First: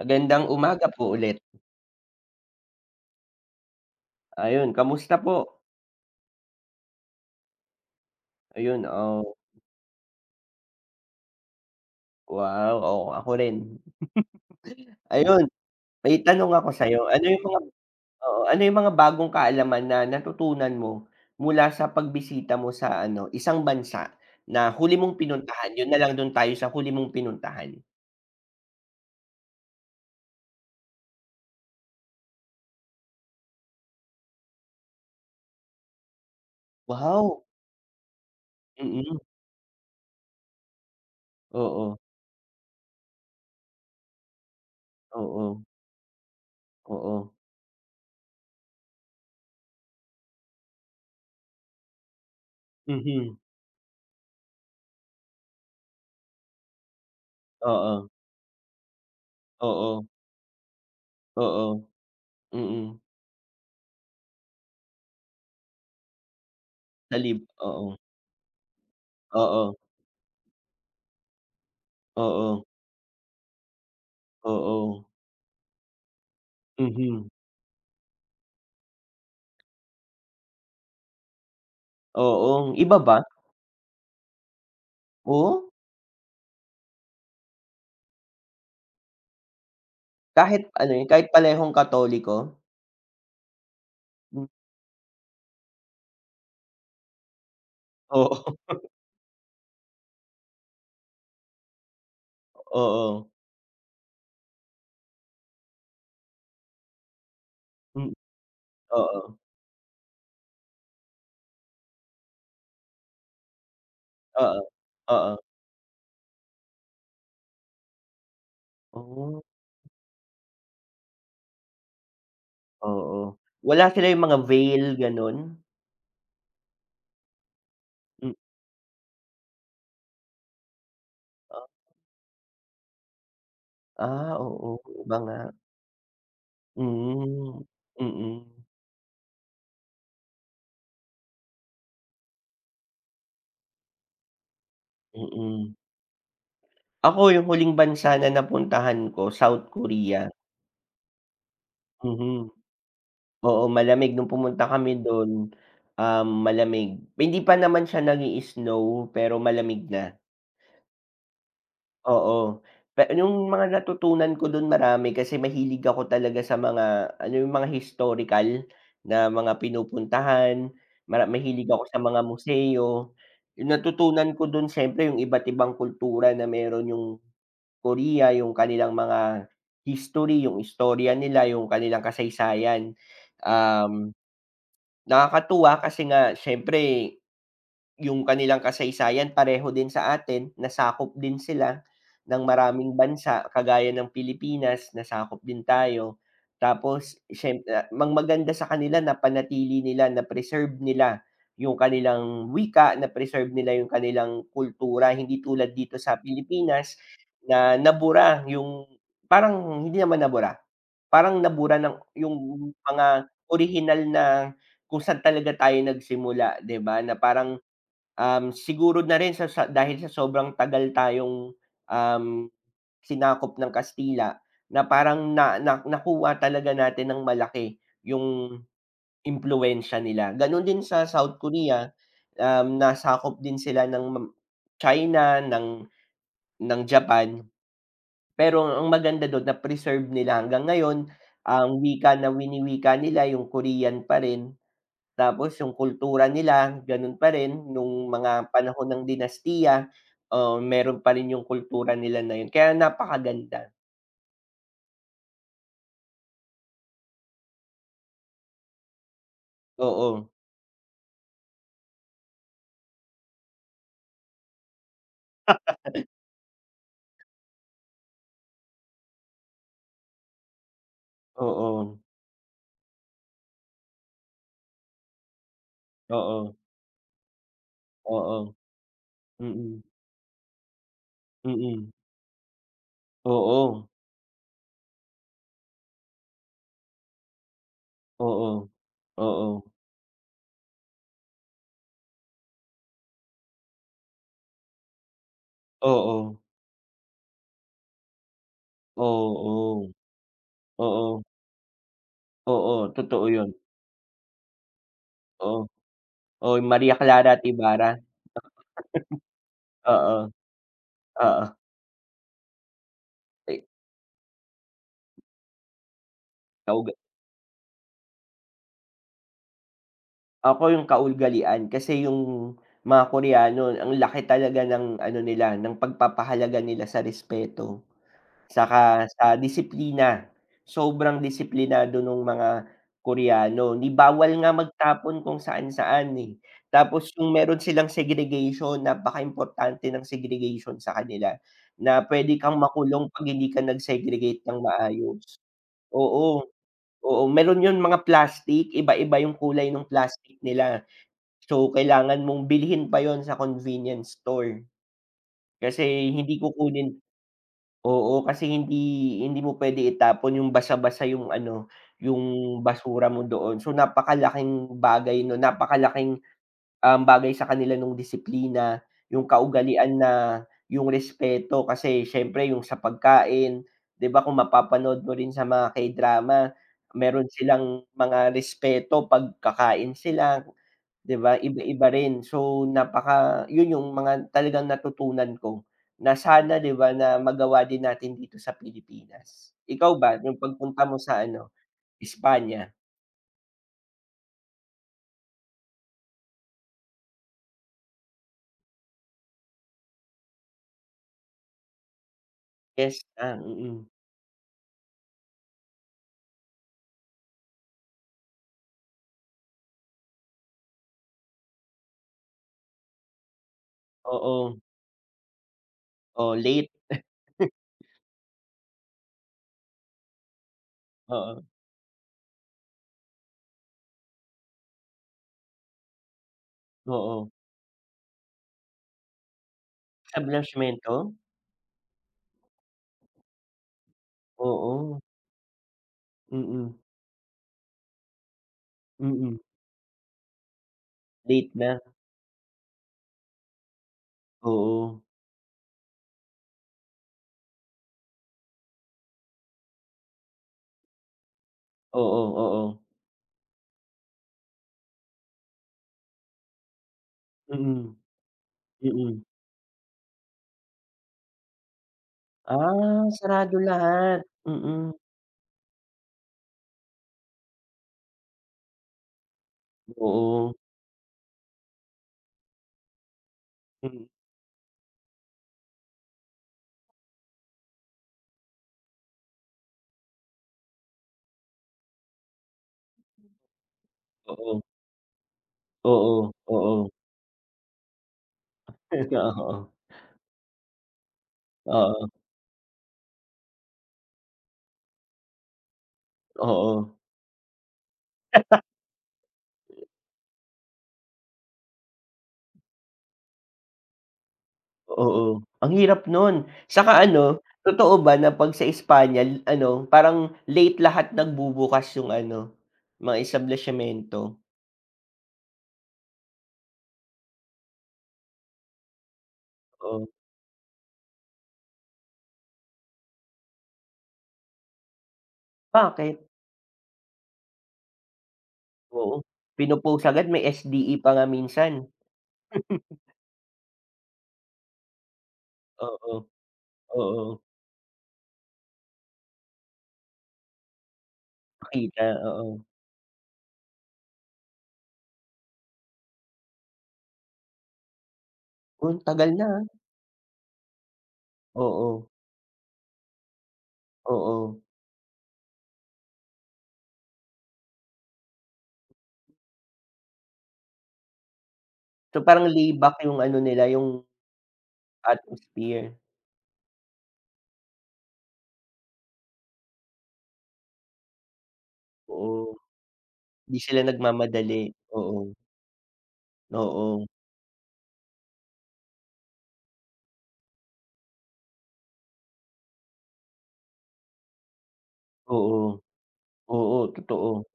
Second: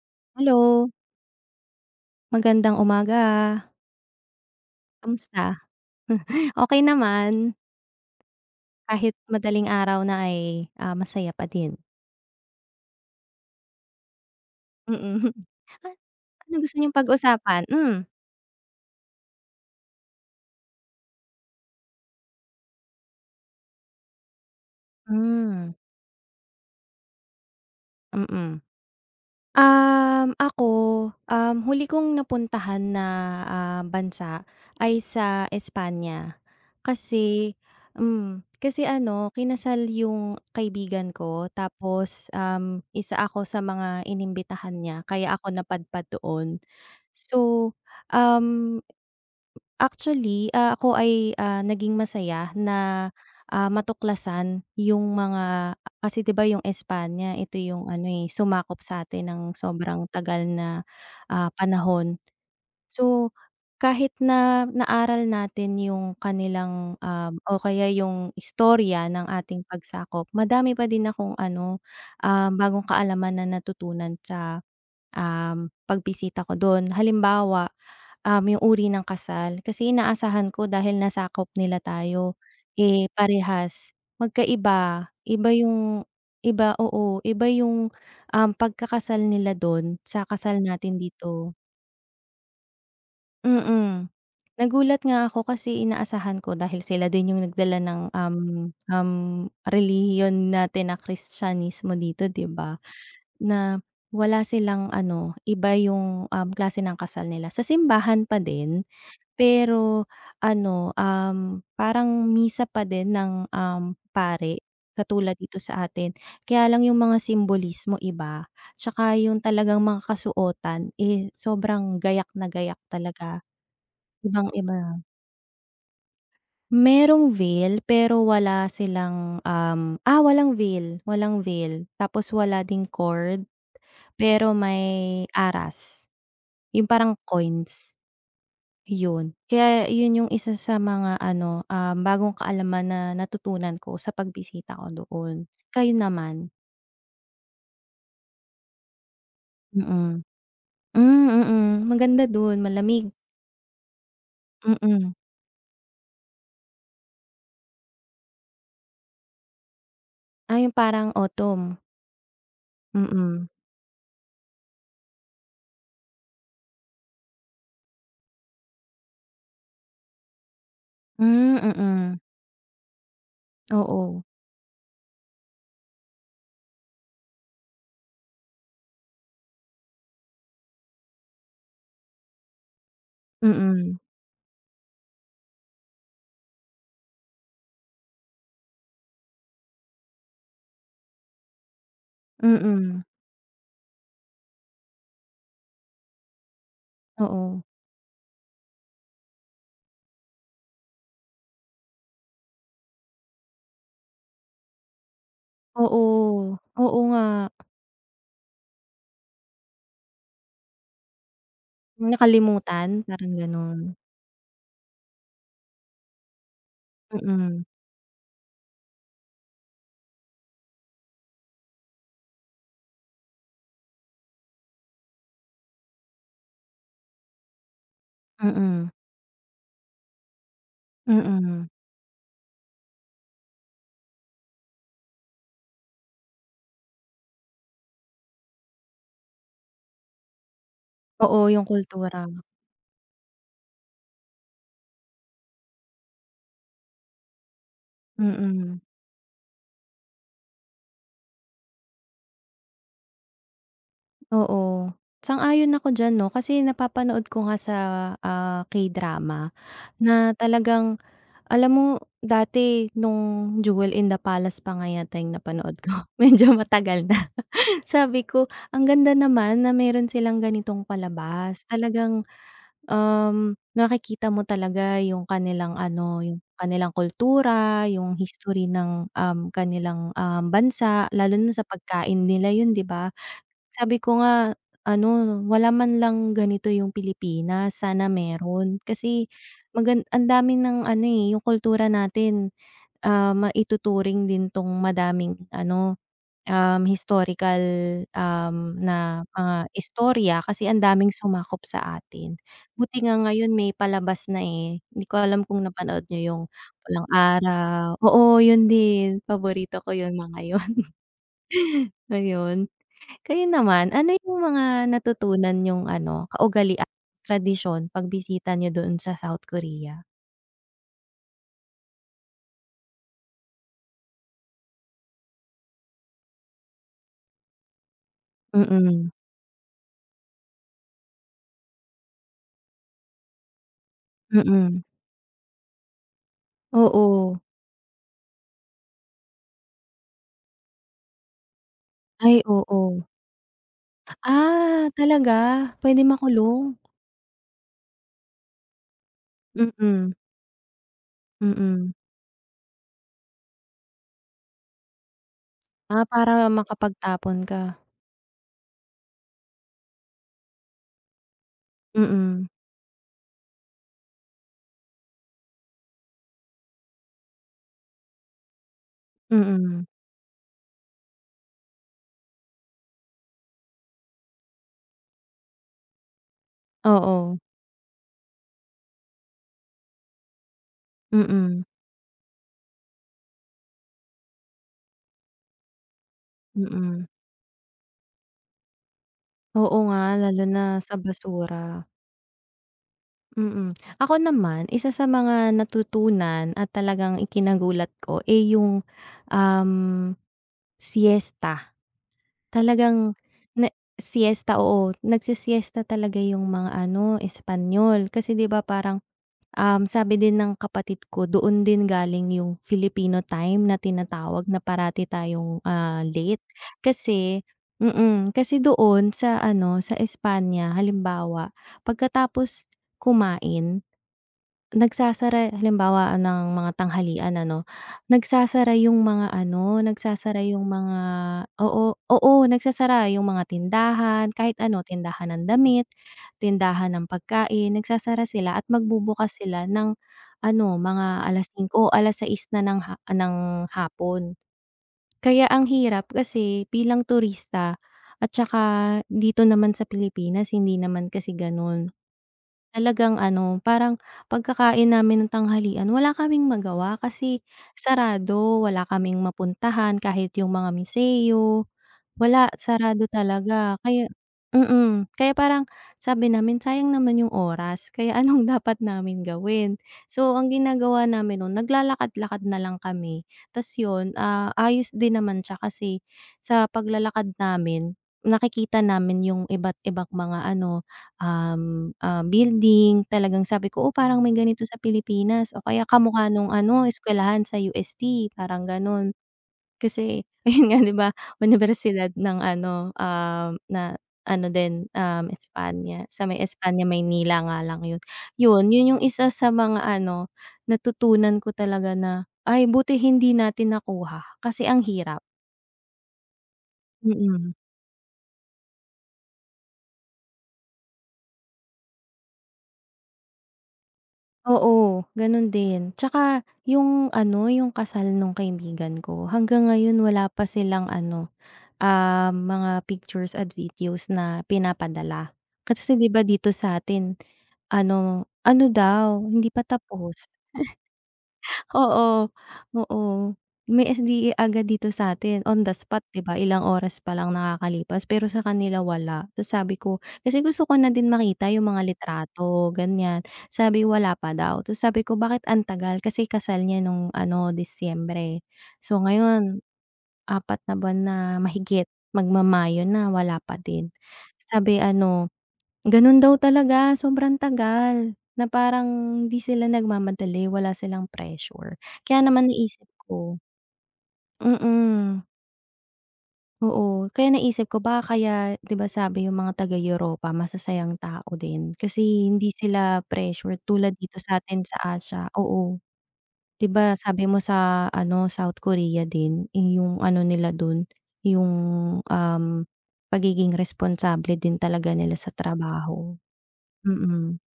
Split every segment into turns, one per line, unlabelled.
Magandang umaga
Hello.
po ulit.
Magandang umaga.
Ayon, kamusta po?
Kamusta? Okey naman.
Ayon,
Kahit
oh.
madaling araw na ay, ah, masaya pa din.
Wow, oo, ako rin.
Mm.
Ayon,
Ay,
may tanong
anong
ako
gusto niyong
sa'yo, ano 'yong mga
pag-usapan? Hmm.
oo, ano 'yong mga bagong kaalaman na, natutunan mo, mula sa pagbisita mo sa ano, isang bansa, na huli mong
Hmm.
pinuntahan? 'Yon na lang, do'n tayo sa huli mong pinuntahan.
Mm. Um, ako, um, huli kong napuntahan na, ah, bansa, ay sa Espanya.
Wow!
Kasi hmm, kasi
Mm.
ano, kinasal 'yong kaibigan ko,
Oo.
tapos, um, isa ako sa mga inimbitahan niya, kaya ako
Oo.
napadpad doon.
Oo.
So, um, actually, ah, ako ay, ah, naging masaya na,
Mhm.
ah, matuklasan 'yong mga ah, kasi, 'di ba, 'yong Espanya, ito 'yong ano,
Oo.
eh, sumakop sa'tin ng
Oo.
sobrang tagal na, ah,
Oo.
panahon.
Mm.
So, kahit na naaral natin 'yong kanilang,
Sa
um
lib
o kaya
oo.
'yong istorya ng ating
Oo.
pagsakop, madami pa din akong ano, ah,
Oo.
bagong kaalaman na natutunan sa,
Oo.
um, pagbisita ko do'n.
Mhm.
Halimbawa, um, 'yong uri ng kasal, kasi inaasahan ko, dahil nasakop nila tayo,
Oo, iba
eh,
ba?
parehas. Magkaiba, iba
Oh?
'yong iba oo, iba 'yong, um, pagkakasal nila do'n, sa kasal
Kahit, ano
natin
'yon, kahit
dito.
parehong Katoliko?
Mm.
M
Nagulat nga ako kasi inaasahan ko dahil sila din 'yong nagdala ng,
Oo.
um um, relihiyon natin na Kristiyanismo dito, 'di ba?
Oo.
Na wala silang ano, iba 'yong, um, klase ng kasal nila, sa
Hmm,
simbahan pa din,
oo.
pero ano, um, parang misa pa din ng, um, pari
Oo, oo.
katulad dito sa atin, kaya lang 'yong mga simbolismo iba, 'tsaka 'yong
Oh.
talagang mga kasuotan eh, sobrang gayak na gayak
Oo,
talaga.
wala sila 'yong mga veil,
Ibang-iba.
gano'n?
Merong veil, pero
M
wala silang, um, ah, walang veil walang
Ah.
veil. Tapos wala ding cord,
Ah,
pero
oo, iba
may
nga.
aras, 'yong parang
Hmm,
coins,
mhm.
'yon. Kaya 'yon 'yong isa sa mga ano, ah, bagong kaalaman na natutunan ko sa pagbisita ko doon.
Mm.
Kayo naman?
Ako 'yong huling bansa na napuntahan ko, South
Mm.
Korea.
Hmm, mhm, maganda
Mhm.
do'n, malamig.
Oo, malamig no'ng pumunta kami
Mm.
do'n, um, malamig. Hindi pa naman siya nag-i-snow, pero malamig na.
Ay, 'yong parang autumn.
Oo.
Hmm
Pe
hmm.
'yong mga natutunan ko 'don marami kasi mahilig ako talaga sa mga alam mo 'yong mga historical na mga pinupuntahan, mara
Hmm,
mahilig ako sa
mhm.
mga museo. 'Yong
Oo.
natutunan ko do'n syempre 'yong iba't ibang kultura na meron 'yong Korea, 'yong kanilang mga history, 'yong istorya nila, 'yong kanilang kasaysayan.
Mm.
Um, nakakatuwa kasi nga syempre 'yong kanilang kasaysayan pareho din sa atin, nasakop din sila ng maraming
Mm.
bansa kagaya ng Pilipinas, nasakop din tayo. Tapos
Oo.
syemp mag maganda sa kanila napanatili nila, na-preserve nila ''yong kanilang wika, na-preserve nila 'yong kanilang kultura, hindi tulad dito sa
Oo
Pilipinas
oo nga.
na nabura 'yong parang hindi naman nabura, parang nabura ng 'yong mga
Nakalimutan, parang gano'n.
orihinal na kung sa'n talaga tayo nagsimula, 'di ba, na parang,
Mm.
um, siguro na rin sa sa dahil sa sobrang tagal tayong, um, sinakop ng Kastila na parang na na nakuha talaga natin ng malaki 'yong
Mm.
impluwensya nila. Gano'n din sa South
Mm.
Korea, um, nasakop din sila ng China, ng ng Japan, pero ang maganda do'n na-preserve nila hanggang ngayon
Oo, 'yong
ang wika
kultura.
na winiwika nila, 'yong Korean pa rin. Tapos 'yong kultura nila gano'n pa rin no'ng mga
Mm.
panahon ng dinastiya. Oh, meron pa rin 'yong kultura nila na 'yon kaya napakaganda.
Oo. Sang-ayon ako diyan 'no kasi napapanood ko nga sa, ah, K-drama
Oo.
na talagang, alam mo dati nung Jewel in the Palace pa nga yata 'yung napanood ko, medyo matagal na. Sabi ko, "Ang ganda naman na meron silang ganitong palabas.
Oo.
Talagang, um, nakikita mo talaga 'yung kanilang ano, 'yung
Oo.
kanilang kultura, 'yung
Oo.
history ng, um,
Mm.
kanilang, um, bansa lalo na sa
Mm.
pagkain nila," 'yun, 'di ba?
Oo.
Sabi ko nga, ano, wala man lang ganito yung Pilipinas. Sana
Oo.
meron kasi
Oo.
magan ang dami ng ano, eh, 'yung kultura natin, ah, maituturing din 'tong madaming ano,
Oo.
um, historical, um, na mga
Oo.
istorya kasi ang daming
Oo.
sumakop sa atin.
Oo,
Buti nga
totoo 'yun.
ngayon may palabas na, eh. Hindi ko alam kung
Oh.
napanood n'yo 'yung
Oh, 'yung Maria
Pulang
Clara at
Araw
Ibarra.
oo, 'yun din paborito ko 'yung
Oo.
mga 'yun.
Oo.
Ayun. Kayo
Ay
naman, ano 'yung mga natutunan niyong ano, kaugalian,
Kauga
tradisyon, pagbisita niyo dun sa South Korea?
Ako 'yong kaugalian, kasi 'yong mga Koreano ang laki talaga ng ano nila ng pagpapahalaga nila sa respeto, tsaka
Mm.
sa disiplina, sobrang disiplinado no'ng mga Koreano, ni bawal nga
Mm.
magtapon kung saan-saan, eh, tapos kung
Oo.
meron silang segregation napakaimportante ng segregation sa kanila, na puwede
Ay
kang
oo.
makulong 'pag hindi ka nag-segregate ng
Ah, talaga,
maayos.
puwedeng
Oo,
makulong.
oo meron 'yong mga plastic, iba-iba 'yong kulay no'ng
Mm.
plastic nila, so
Mm.
kailangan mong bilhin pa 'yon sa convenience store.
Ah,
Kasi hindi
para
kukunin
makapagtapon ka.
oo kasi hindi hindi mo puwede itapon 'yong basa-basa 'yong ano,
Mm.
'yong basura mo doon, so napakalaking bagay 'no napakalaking, um, bagay sa kanila ng disiplina, 'yong
Mm.
kaugalian na 'yong respeto kasi s'yempre 'yong sa pagkain, 'di ba kung mapapanood mo rin sa mga K-drama, meron
Oo.
silang mga respeto pagkakain sila, 'di ba,
Mm.
iba-iba rin so napaka 'yon 'yong mga talagang natutunan ko na sana, 'di ba
Mm.
na magawa din natin dito sa Pilipinas.
Oo
Ikaw
nga,
ba 'yong
lalo na
pagpunta
sa
mo sa ano,
basura.
Espanya?
Mm, ako naman isa sa mga natutunan at talagang ikinagulat ko, eh, iyong em siesta.
Yes,
Talagang
ah,
na
mm.
siesta, oo, nagse siesta talaga iyong mga ano Espanyol kasi di ba, parang, um, sabi din ng kapatid ko doon din galing iyong Filipino time na tinatawag
Oo.
na parati tayong, ah,
Oh,
late
late.
kasi, mm, kasi doon sa ano sa Espanya
Oo.
halimbawa pagkatapos kumain nagsasara halimbawa ng mga
Oo.
tanghalian ano nagsasara iyong mga ano,
Sa
nagsasara iyong mga
blastmento?
oo, oo, nagsasara iyong mga tindahan kahit ano,
Oo.
tindahan ng damit,
Mm.
tindahan ng pagkain, nagsasara sila at
Mm.
magbubukas sila ng ano, mga
Late
alas
na.
singko o 6:00 na ng ng hapon.
Oo.
Kaya ang hirap kasi bilang turista at saka dito naman sa Pilipinas hindi naman kasi ganun,
Oo, oo.
talagang ano parang pagkakain namin ng tanghalian wala kaming magawa kasi
Mm,
sarado, wala kaming
mm.
mapuntahan kahit iyong mga museo wala
Ah,
sarado
sarado
talaga kaya,
lahat, mm.
mm, kaya parang sabi namin sayang naman iyong oras kaya anong dapat namin gawin, so ang
Oo.
ginagawa namin nung naglalakad-lakad na lang kami tas
Mm.
yon, ah, ayos din naman siya kasi sa paglalakad namin nakikita namin iyong iba't ibang mga ano, ah, building talagang sabi ko oo parang may
[unintelligible]
ganito
,Oo.
sa Pilipinas o kaya
Oo,
kamukha nung ano
oo.
eskwelahan sa UST parang ganon.
Oo.
Kasi, yon nga di ba, unibersidad
Oo.
ng ano, ah, na ano din, um, Espanya, sa may Espanya
Oo.
Maynila nga lang yon, yon yon iyong isa sa mga ano natutunan ko talaga na ay buti hindi natin nakuha kasi ang hirap.
Oo, ang hirap nun at saka ano
Mm.
totoo ba na pag sa Espanya ano, parang late lahat nagbubukas iyong ano, mga establishento.
Oo, ganun din, at saka iyong ano, iyong kasal nung kaibigan ko hanggang ngayon
Oo.
wala pa silang ano, ah, mga pictures and videos na pinapadala, kasi di ba
Bakit.
dito sa atin ano ano
Oo,
daw hindi pa
pino post
tapos.
agad may SDE pa nga minsan.
Oo, oo may SDA agad dito sa atin on the spot,
Oo,
di ba ilang oras pa lang
oo.
nakakalipas, pero sa kanila wala, tapos sabi ko kasi gusto ko na din makita iyong mga
Makita, oo.
litrato ganyan sabi wala pa daw, tapos sabi ko bakit ang tagal kasi kasal niya nung ano Disyembre
Oh,
so
tagal na.
ngayon 4 na buwan na mahigit
Oo.
magma Mayo na wala pa din,
Oo.
sabi ano, ganun daw talaga sobrang tagal na parang hindi sila nagmamadali wala silang pressure,
So
kaya
parang
naman
lay
naisip
back iyong ano
ko
nila, iyong
Mm.
atmosphere.
Oo, kaya naisip ko, baka kaya diba sabi iyong mga taga Europa masasayang tao din, kasi hindi
Oo.
sila
'Di
pressured
sila
tulad dito sa
nagmamadali,
atin sa
oo.
Asya, oo. 'Diba
Oo.
sabi mo sa ano, South Korea din iyong ano nila dun, iyong um, pagiging responsable din talaga nila sa
Oo,
trabaho,
oo,
mm.
totoo.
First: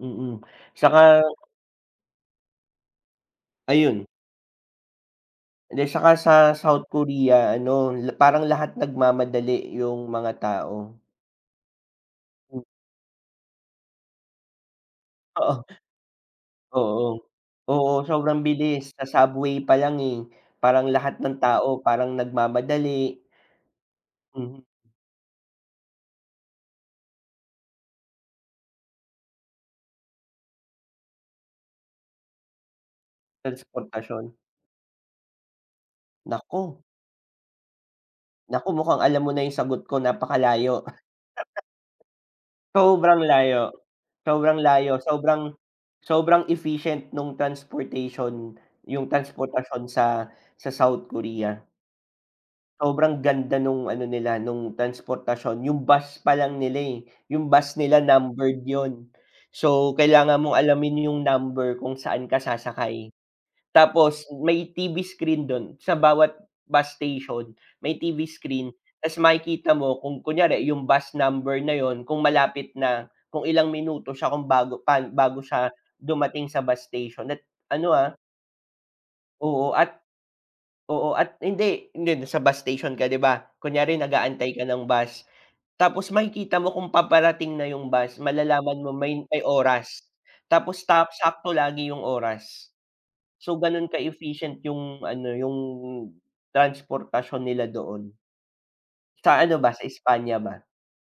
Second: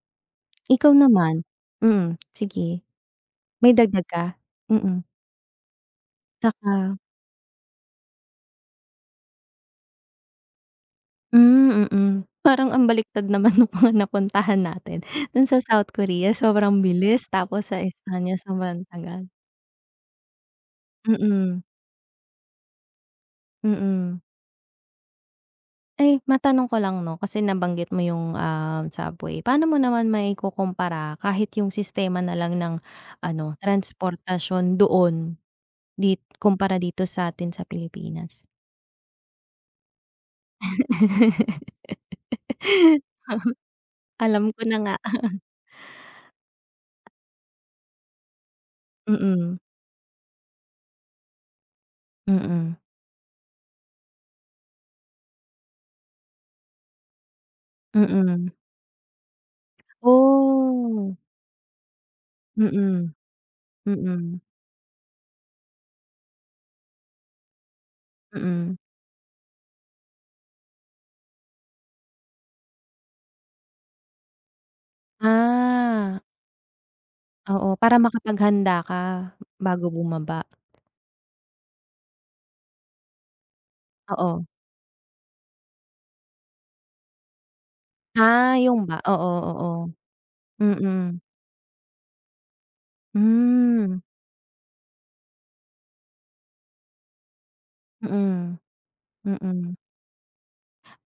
Mm, at
Ikaw
saka
naman, mm sige. May
Ayun.
dagdag ka? Mm.
Hindi, at saka sa
At
South
saka.
Korea ano la parang lahat nagmamadali iyong mga tao.
Hmm, mm.
Mm.
Parang ang baliktad naman nung mga napuntahan natin. Doon
Oo.
sa South Korea sobrang
Oo,
bilis tapos sa
oo
Espanya
sobrang
sobrang
bilis. Sa
tagal.
subway palang eh, parang lahat ng
Mm.
tao parang nagmamadali.
Mm.
Mm.
Eh, matanong ko lang 'no? Kasi nabanggit mo iyong ah, subway paano mo naman maikukumpara kahit iyong sistema nalang ng ano
Transportasyon.
transportasyon doon di
Naku.
kumpara dito sa atin sa Pilipinas?
Naku, mukhang alam mo na iyong sagot ko, napakalayo.
Oh,
Sobrang layo,
alam
sobrang
ko na nga.
layo. Sobrang sobrang em efficient nung transportation, iyong
Mm.
transportasyon sa sa South Korea.
Mm.
Sobrang ganda nung ano nila nung transportasyon, yung bus palang nila, yung bus nila
Mm.
numbered yun. So kailangan mong alamin
Oh.
yung number kung saan ka sasakay.
Mm,
Tapos
mm.
may TV screen dun sa bawat bus station, may TV screen.
Mm.
Tas makikita mo kung kunyari yung bus number na yun, kung malapit na, kung ilang minuto siya kung bago pa bago siya
Ah.
dumating sa bus station at
Oo,
ano,
para
ah
makapaghanda ka,
Oo,
bago
at
bumaba.
oo, at hindi, hindi, sa bus station ka 'di ba kunyari
Oo.
nag-aantay ka ng bus, tapos makikita mo kung paparating na yung bus
Ah,
malalaman
yung
mo
ba
may
oo,
may
oo,
oras, tapos ta
mm.
sakto lagi yung oras. So ganun
Hmm.
ka-efficient yung ano yung transportasyon nila doon.
Mm.
Sa ano ba,
Mm.
sa Espanya ba?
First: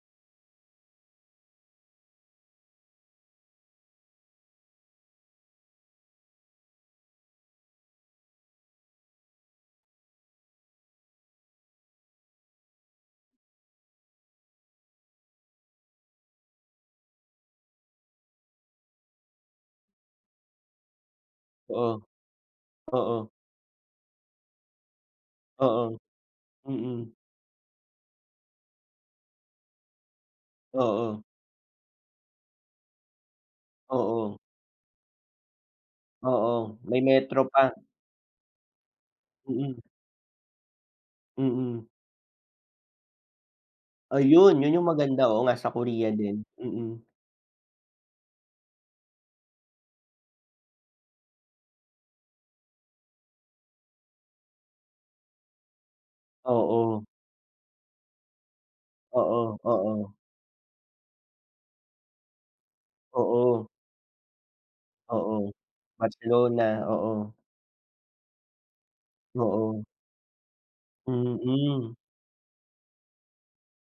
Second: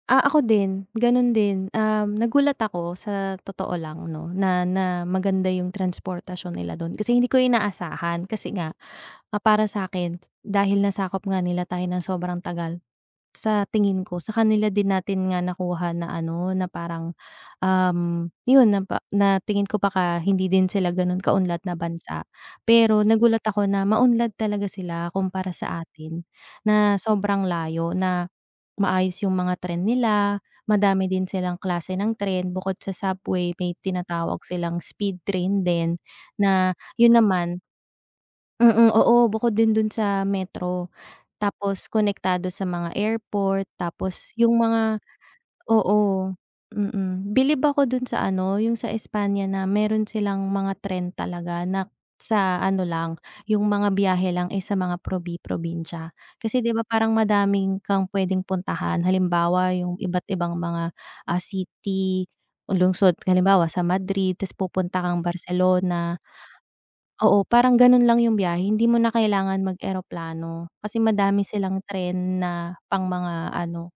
Ah, ako din, ganun din. Um, nagulat ako sa totoo lang 'no, na na maganda yung transportasyon nila dun. Kasi hindi ko inaasahan kasi nga, ah, para sakin dahil nasakop nga nila tayo ng sobrang tagal, sa tingin ko sa kanila din natin nga nakuha na ano na parang, um, yun na pa na tingin ko baka hindi din sila ganun kaunlad na
Oo.
bansa. Pero
Oo.
nagulat ako na maunlad talaga sila kumpara sa
Oo,
atin na
mm.
sobrang layo, na maayos yung mga tren nila, madami
Oo.
din silang klase ng tren, bukod sa subway may
Oo.
tinatawag silang speed train din na
Oo. May
yun
metro
naman
pa.
mm, oo bukod din
Mm.
dun sa metro tapos
Mm.
konektado sa mga airport tapos
Ayun,
yung
yun yung
mga
maganda. Oo nga sa Korea
oo,
din, mm.
mm. Bilib ako dun sa ano yung sa Espanya na meron silang mga tren talaga na sa ano lang yung mga biyahe lang sa mga probi-probinsya, kasi 'di ba
Oo.
parang madami kang pwedeng puntahan
Oo,
halimbawa, yung
oo.
iba't ibang mga, ah, city, lungsod halimbawa,
Oo.
sa Madrid tas pupunta kang
Oo.
Barcelona.
Barcelona, oo.
Oo, parang ganun lang yung biyahe hindi mo na kailangan
Oo.
mag-eroplano, kasi madami silang
Mm.
tren na pang mga ano,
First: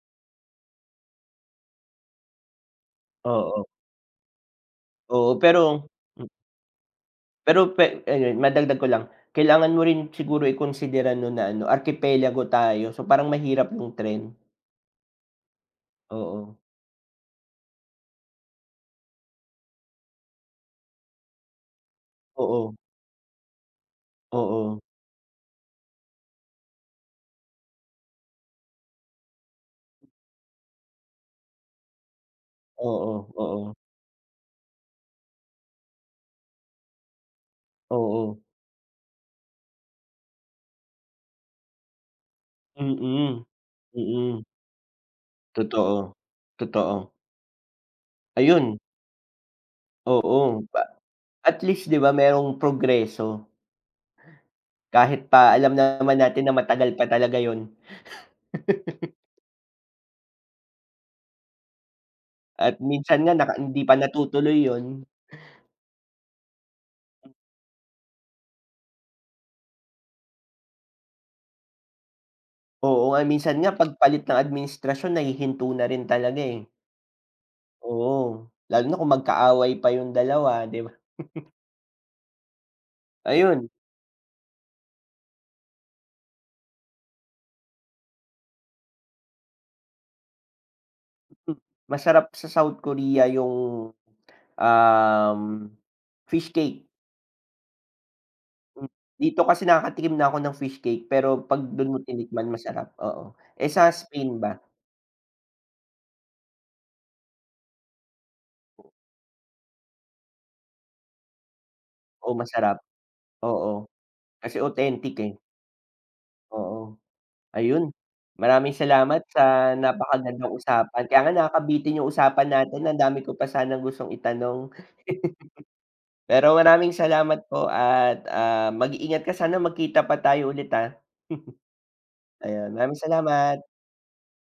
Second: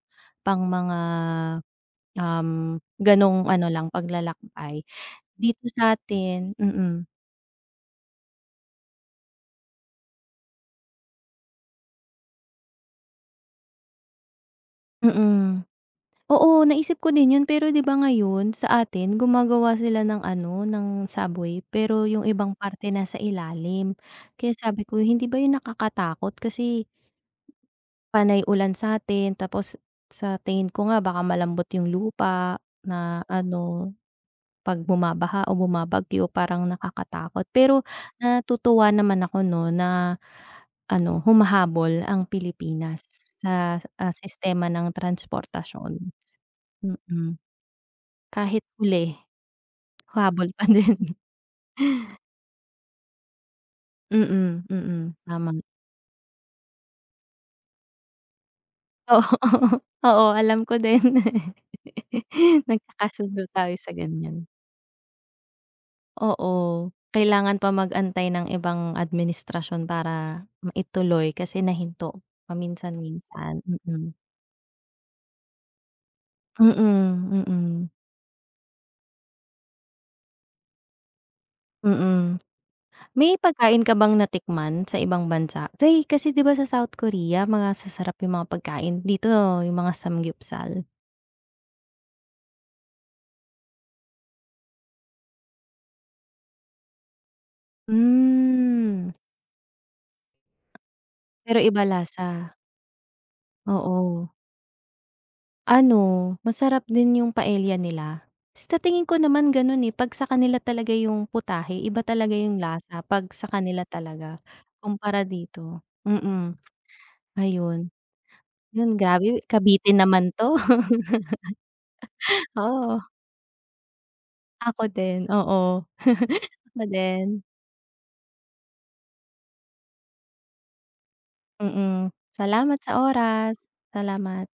pang mga, um, ganong
Oo.
ano lang paglalakbay.
Oo,
Dito
pero hmm.
satin mm.
Pero, pe ay ay, madagdag ko lang, kailangan mo rin siguro ikonsidera, 'no, na ano, arkipelago tayo, so, parang mahirap yung tren.
Mm.
Oo.
Oo, naisip ko din 'yon, pero, 'di ba, ngayon, sa atin, gumagawa sila ng ano, ng subway. Pero yung ibang
Oo.
parte, nasa ilalim. Kaya
Oo.
sabi ko, hindi ba 'yon nakakatakot, kasi panay ulan sa'tin, tapos sa tingin ko nga, baka malambot yung lupa, na
Oo, oo.
ano, 'pag bumabaha o bumabagyo, parang nakakatakot. Pero,
Oo.
natutuwa naman ako, 'no, na ano, humahabol ang Pilipinas
Mm,
sa, ah,
mm.
sistema ng transportasyon.
Totoo, totoo.
Mm. Kahit
Ayun.
huli, humabol
Oo,
pa
pa
din.
at least, 'di ba, merong progreso.
Mm, mm,
Kahit pa,
tama.
alam naman natin na matagal pa talaga 'yon.
Oo, oo, alam ko din.
At minsan nga,
Nagkakasundo
naka
tayo
hindi
sa
pa
ganyan.
natutuloy 'yon.
Oo, kailangan pa mag-antay ng ibang administrasyon para, maituloy kasi nahinto,
Oo nga, eh, minsan
paminsan-minsan.
nga
Mm.
pagpalit ng administrasyon, nahihinto na rin talaga, eh.
Mm, mm.
Oo, lalo na kung magka-away pa yung dalawa, 'di ba?
Mm, may
Ayun.
pagkain ka bang natikman sa ibang bansa? Say kasi, 'di ba, sa South Korea, mga sasarap yung mga pagkain, dito yung mga samgyupsal.
Masarap sa South Korea, yung, um, fish cake. Hmm
Hmm.
dito kasi nakakatikim na ako ng fish cake, pero
Pero,
'pag
iba
do'n mo tinikman,
lasa.
masarap, oo, eh, sa
Oo.
Spain ba?
Ano, masarap din yung paella nila. Sa tingin ko naman gano'n, eh, 'pag sa kanila talaga yung putahe, iba talaga
Oh,
yung
masarap.
lasa, 'pag sa kanila
Oo,
talaga,
kasi authentic,
kumpara
eh.
dito, mm,
Oo.
ayun.
Ayun, maraming
'Yon,
salamat
grabe,
sa
kabitin naman
napakagandang
'to.
usapan. Kaya nga, nakakabitin yung usapan natin, ang
Oo.
dami ko pa sanang gustong itanong.
Ako din, oo.
Pero,
Ako
maraming salamat
din.
po, at, ah, mag-iingat ka, sana magkita pa tayo ulit, ah.
Mm,
Ayun,
salamat sa
maraming
oras.
salamat.
Salamat.